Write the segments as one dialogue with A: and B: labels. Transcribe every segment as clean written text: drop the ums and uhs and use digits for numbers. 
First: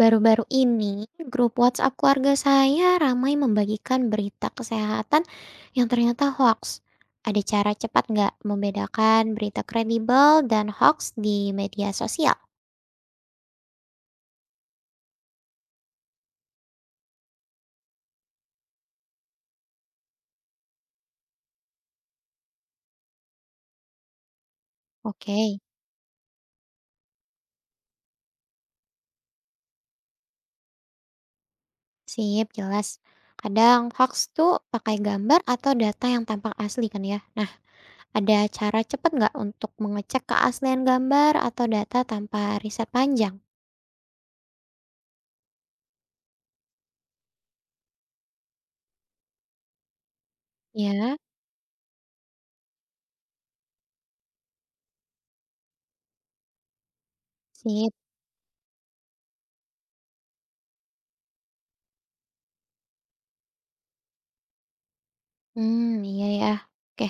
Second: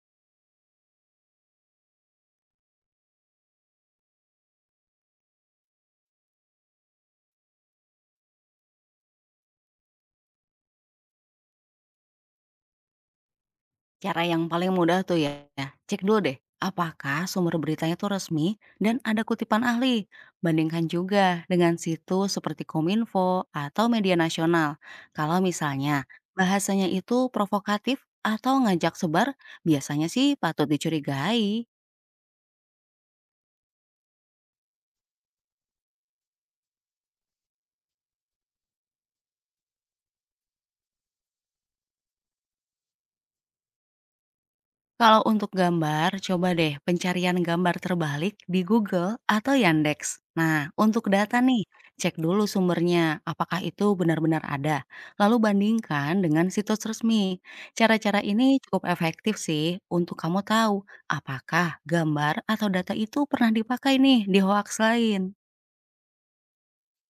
A: Baru-baru ini, grup WhatsApp keluarga saya ramai membagikan berita kesehatan yang ternyata hoax. Ada cara cepat nggak membedakan berita kredibel dan hoax di media sosial?
B: Cara yang paling mudah tuh ya, cek dulu deh apakah sumber beritanya tuh resmi dan ada kutipan ahli. Bandingkan juga dengan situs seperti Kominfo atau media nasional.
A: Oke,
B: Kalau misalnya bahasanya itu provokatif atau ngajak sebar, biasanya sih patut dicurigai.
A: sip, jelas. Kadang hoax tuh pakai gambar atau data yang tampak asli kan ya. Nah, ada cara cepat nggak untuk mengecek keaslian gambar atau data tanpa riset panjang?
B: Kalau untuk gambar, coba deh pencarian gambar terbalik di Google atau Yandex. Nah, untuk
A: Ya,
B: data nih, cek dulu sumbernya, apakah itu benar-benar ada. Lalu bandingkan dengan situs resmi.
A: sip.
B: Cara-cara ini cukup efektif sih untuk kamu tahu apakah gambar atau data itu pernah dipakai nih di hoax lain.
A: Hmm, iya ya. Oke,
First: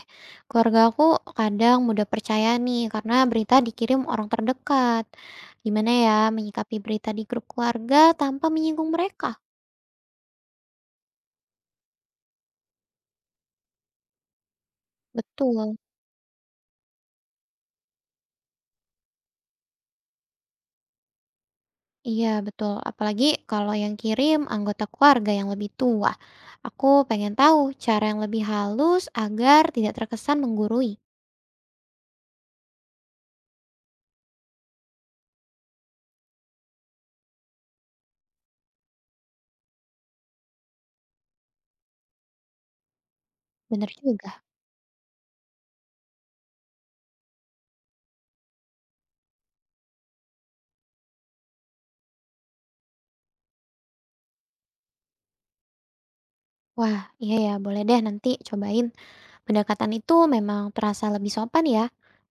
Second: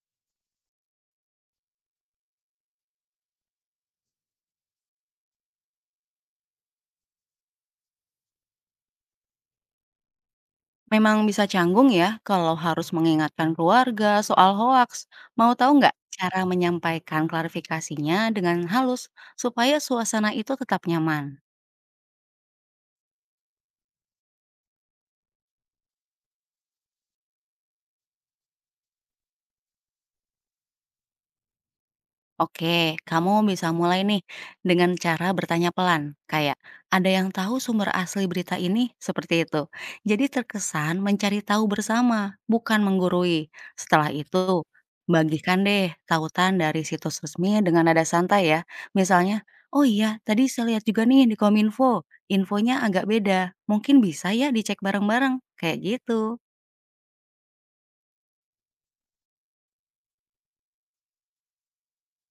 A: keluarga aku kadang mudah percaya nih karena berita dikirim orang terdekat. Gimana ya menyikapi berita di grup keluarga tanpa menyinggung mereka?
B: Memang bisa canggung ya kalau harus mengingatkan keluarga soal hoaks. Mau tahu
A: Betul.
B: nggak cara menyampaikan klarifikasinya dengan halus supaya suasana itu tetap nyaman?
A: Iya, betul. Apalagi kalau yang kirim anggota keluarga yang lebih tua. Aku pengen tahu cara yang lebih halus agar tidak terkesan menggurui.
B: Oke, kamu bisa mulai nih dengan cara bertanya pelan, kayak ada yang tahu sumber asli berita ini seperti itu. Jadi terkesan mencari tahu bersama, bukan menggurui.
A: Bener
B: Setelah
A: juga.
B: itu, bagikan deh tautan dari situs resmi dengan nada santai ya. Misalnya, oh iya, tadi saya lihat juga nih di Kominfo, infonya agak beda. Mungkin bisa ya dicek bareng-bareng, kayak gitu.
A: Wah, iya ya, boleh deh nanti cobain. Pendekatan itu memang terasa lebih sopan ya.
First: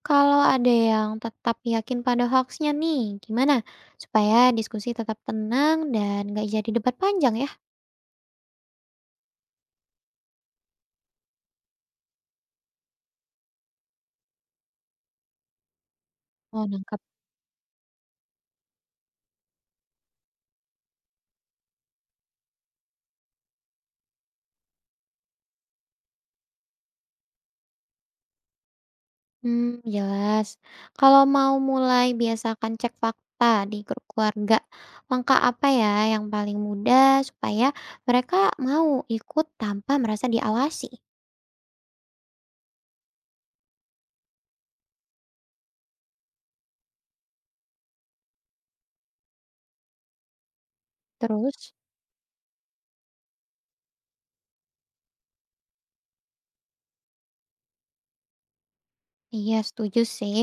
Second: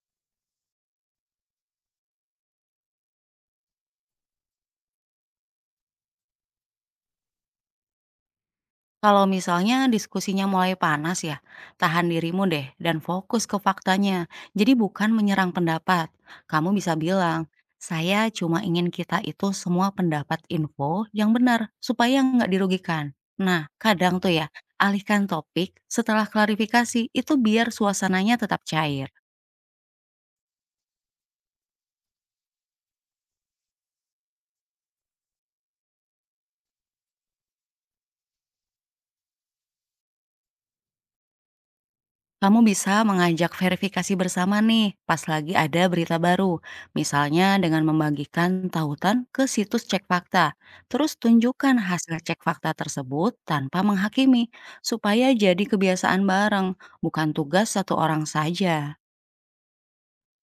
A: Kalau ada yang tetap yakin pada hoaxnya nih, gimana? Supaya diskusi tetap tenang dan nggak jadi debat panjang ya.
B: Kalau misalnya diskusinya mulai panas ya, tahan dirimu deh dan fokus ke faktanya. Jadi bukan menyerang pendapat.
A: Oh,
B: Kamu bisa
A: nangkep.
B: bilang, saya cuma ingin kita itu semua pendapat info yang benar supaya nggak dirugikan. Nah, kadang tuh ya, alihkan topik setelah klarifikasi itu biar suasananya tetap cair.
A: Hmm, jelas. Kalau mau mulai, biasakan cek fakta di grup keluarga. Langkah apa ya yang paling mudah supaya mereka mau ikut tanpa merasa diawasi?
B: Kamu bisa mengajak verifikasi bersama nih pas lagi ada berita baru, misalnya dengan membagikan tautan ke situs cek fakta. Terus
A: Terus?
B: tunjukkan hasil cek fakta tersebut tanpa menghakimi, supaya jadi kebiasaan bareng, bukan tugas satu orang saja.
A: Iya, setuju sih.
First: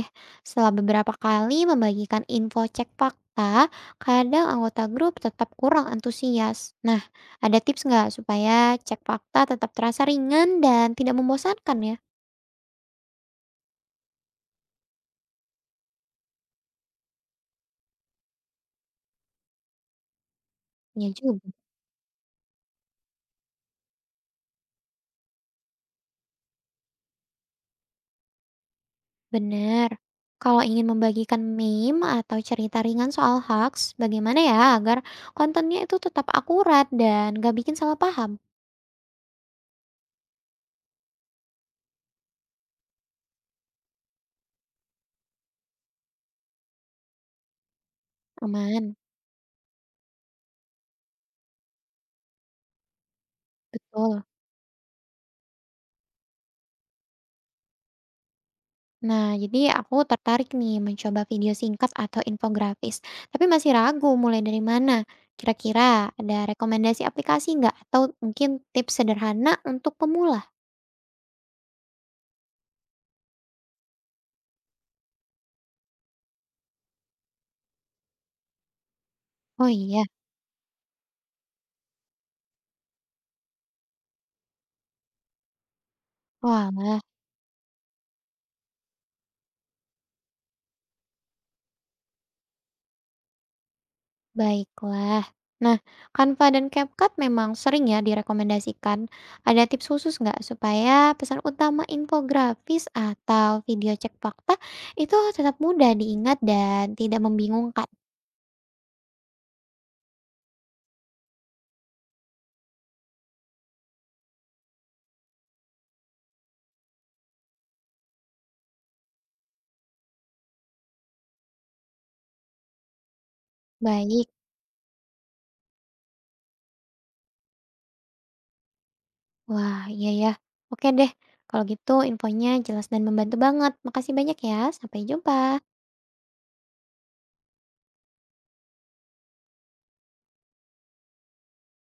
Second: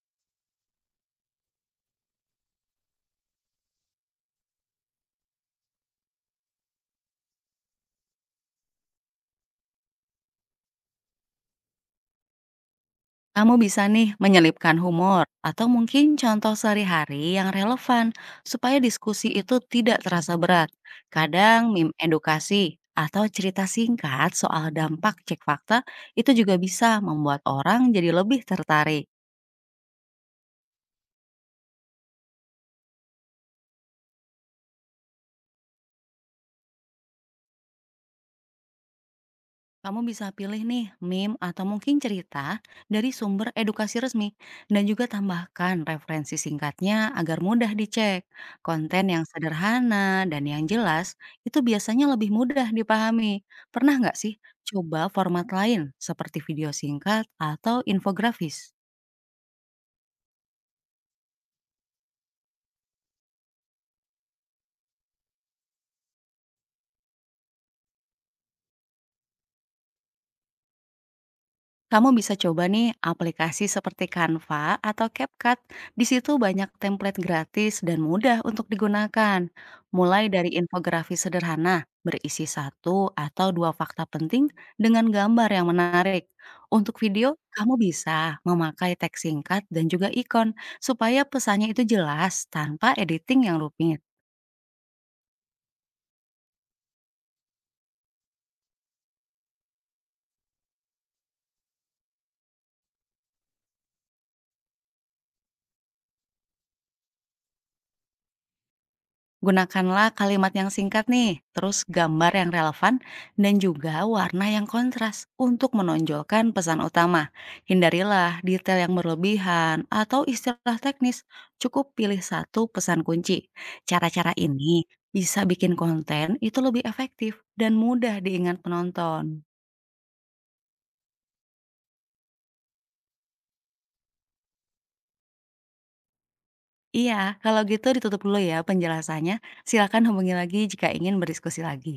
A: Setelah beberapa kali membagikan info cek fakta, kadang anggota grup tetap kurang antusias. Nah, ada tips nggak supaya cek fakta tetap terasa ringan dan tidak membosankan ya?
B: Kamu bisa nih menyelipkan humor atau mungkin contoh sehari-hari yang relevan supaya diskusi itu tidak terasa berat.
A: Ya juga.
B: Kadang meme edukasi atau cerita singkat soal dampak cek fakta itu juga bisa membuat orang jadi lebih tertarik.
A: Bener. Kalau ingin membagikan meme atau cerita ringan soal hoax, bagaimana ya agar kontennya itu tetap akurat dan nggak bikin salah paham?
B: Kamu bisa pilih nih meme atau mungkin cerita dari sumber edukasi resmi dan juga tambahkan referensi singkatnya agar mudah dicek.
A: Aman.
B: Konten yang sederhana dan yang jelas itu biasanya lebih mudah dipahami. Pernah nggak
A: Betul.
B: sih coba format lain seperti video singkat atau infografis?
A: Nah, jadi aku tertarik nih mencoba video singkat atau infografis, tapi masih ragu mulai dari mana. Kira-kira ada rekomendasi aplikasi nggak? Atau mungkin tips sederhana untuk pemula?
B: Kamu bisa coba nih aplikasi seperti Canva atau CapCut. Di situ banyak template gratis dan mudah untuk digunakan.
A: Oh iya,
B: Mulai dari infografis sederhana, berisi satu atau dua fakta penting dengan gambar yang menarik. Untuk
A: walah,
B: video, kamu bisa memakai teks singkat dan juga ikon supaya pesannya itu jelas tanpa editing yang rumit.
A: baiklah. Nah, Canva dan CapCut memang sering ya direkomendasikan. Ada tips khusus nggak supaya pesan utama infografis atau video cek fakta itu tetap mudah diingat dan tidak membingungkan?
B: Gunakanlah kalimat yang singkat nih, terus gambar yang relevan, dan juga warna yang kontras untuk menonjolkan pesan utama. Hindarilah detail yang berlebihan atau istilah teknis, cukup pilih satu pesan kunci.
A: Baik.
B: Cara-cara ini bisa bikin konten itu lebih efektif dan mudah diingat penonton.
A: Wah, iya ya. Oke deh, kalau gitu infonya jelas dan membantu banget. Makasih banyak ya. Sampai jumpa.
B: Iya, kalau gitu ditutup dulu ya penjelasannya. Silakan hubungi lagi jika ingin berdiskusi lagi.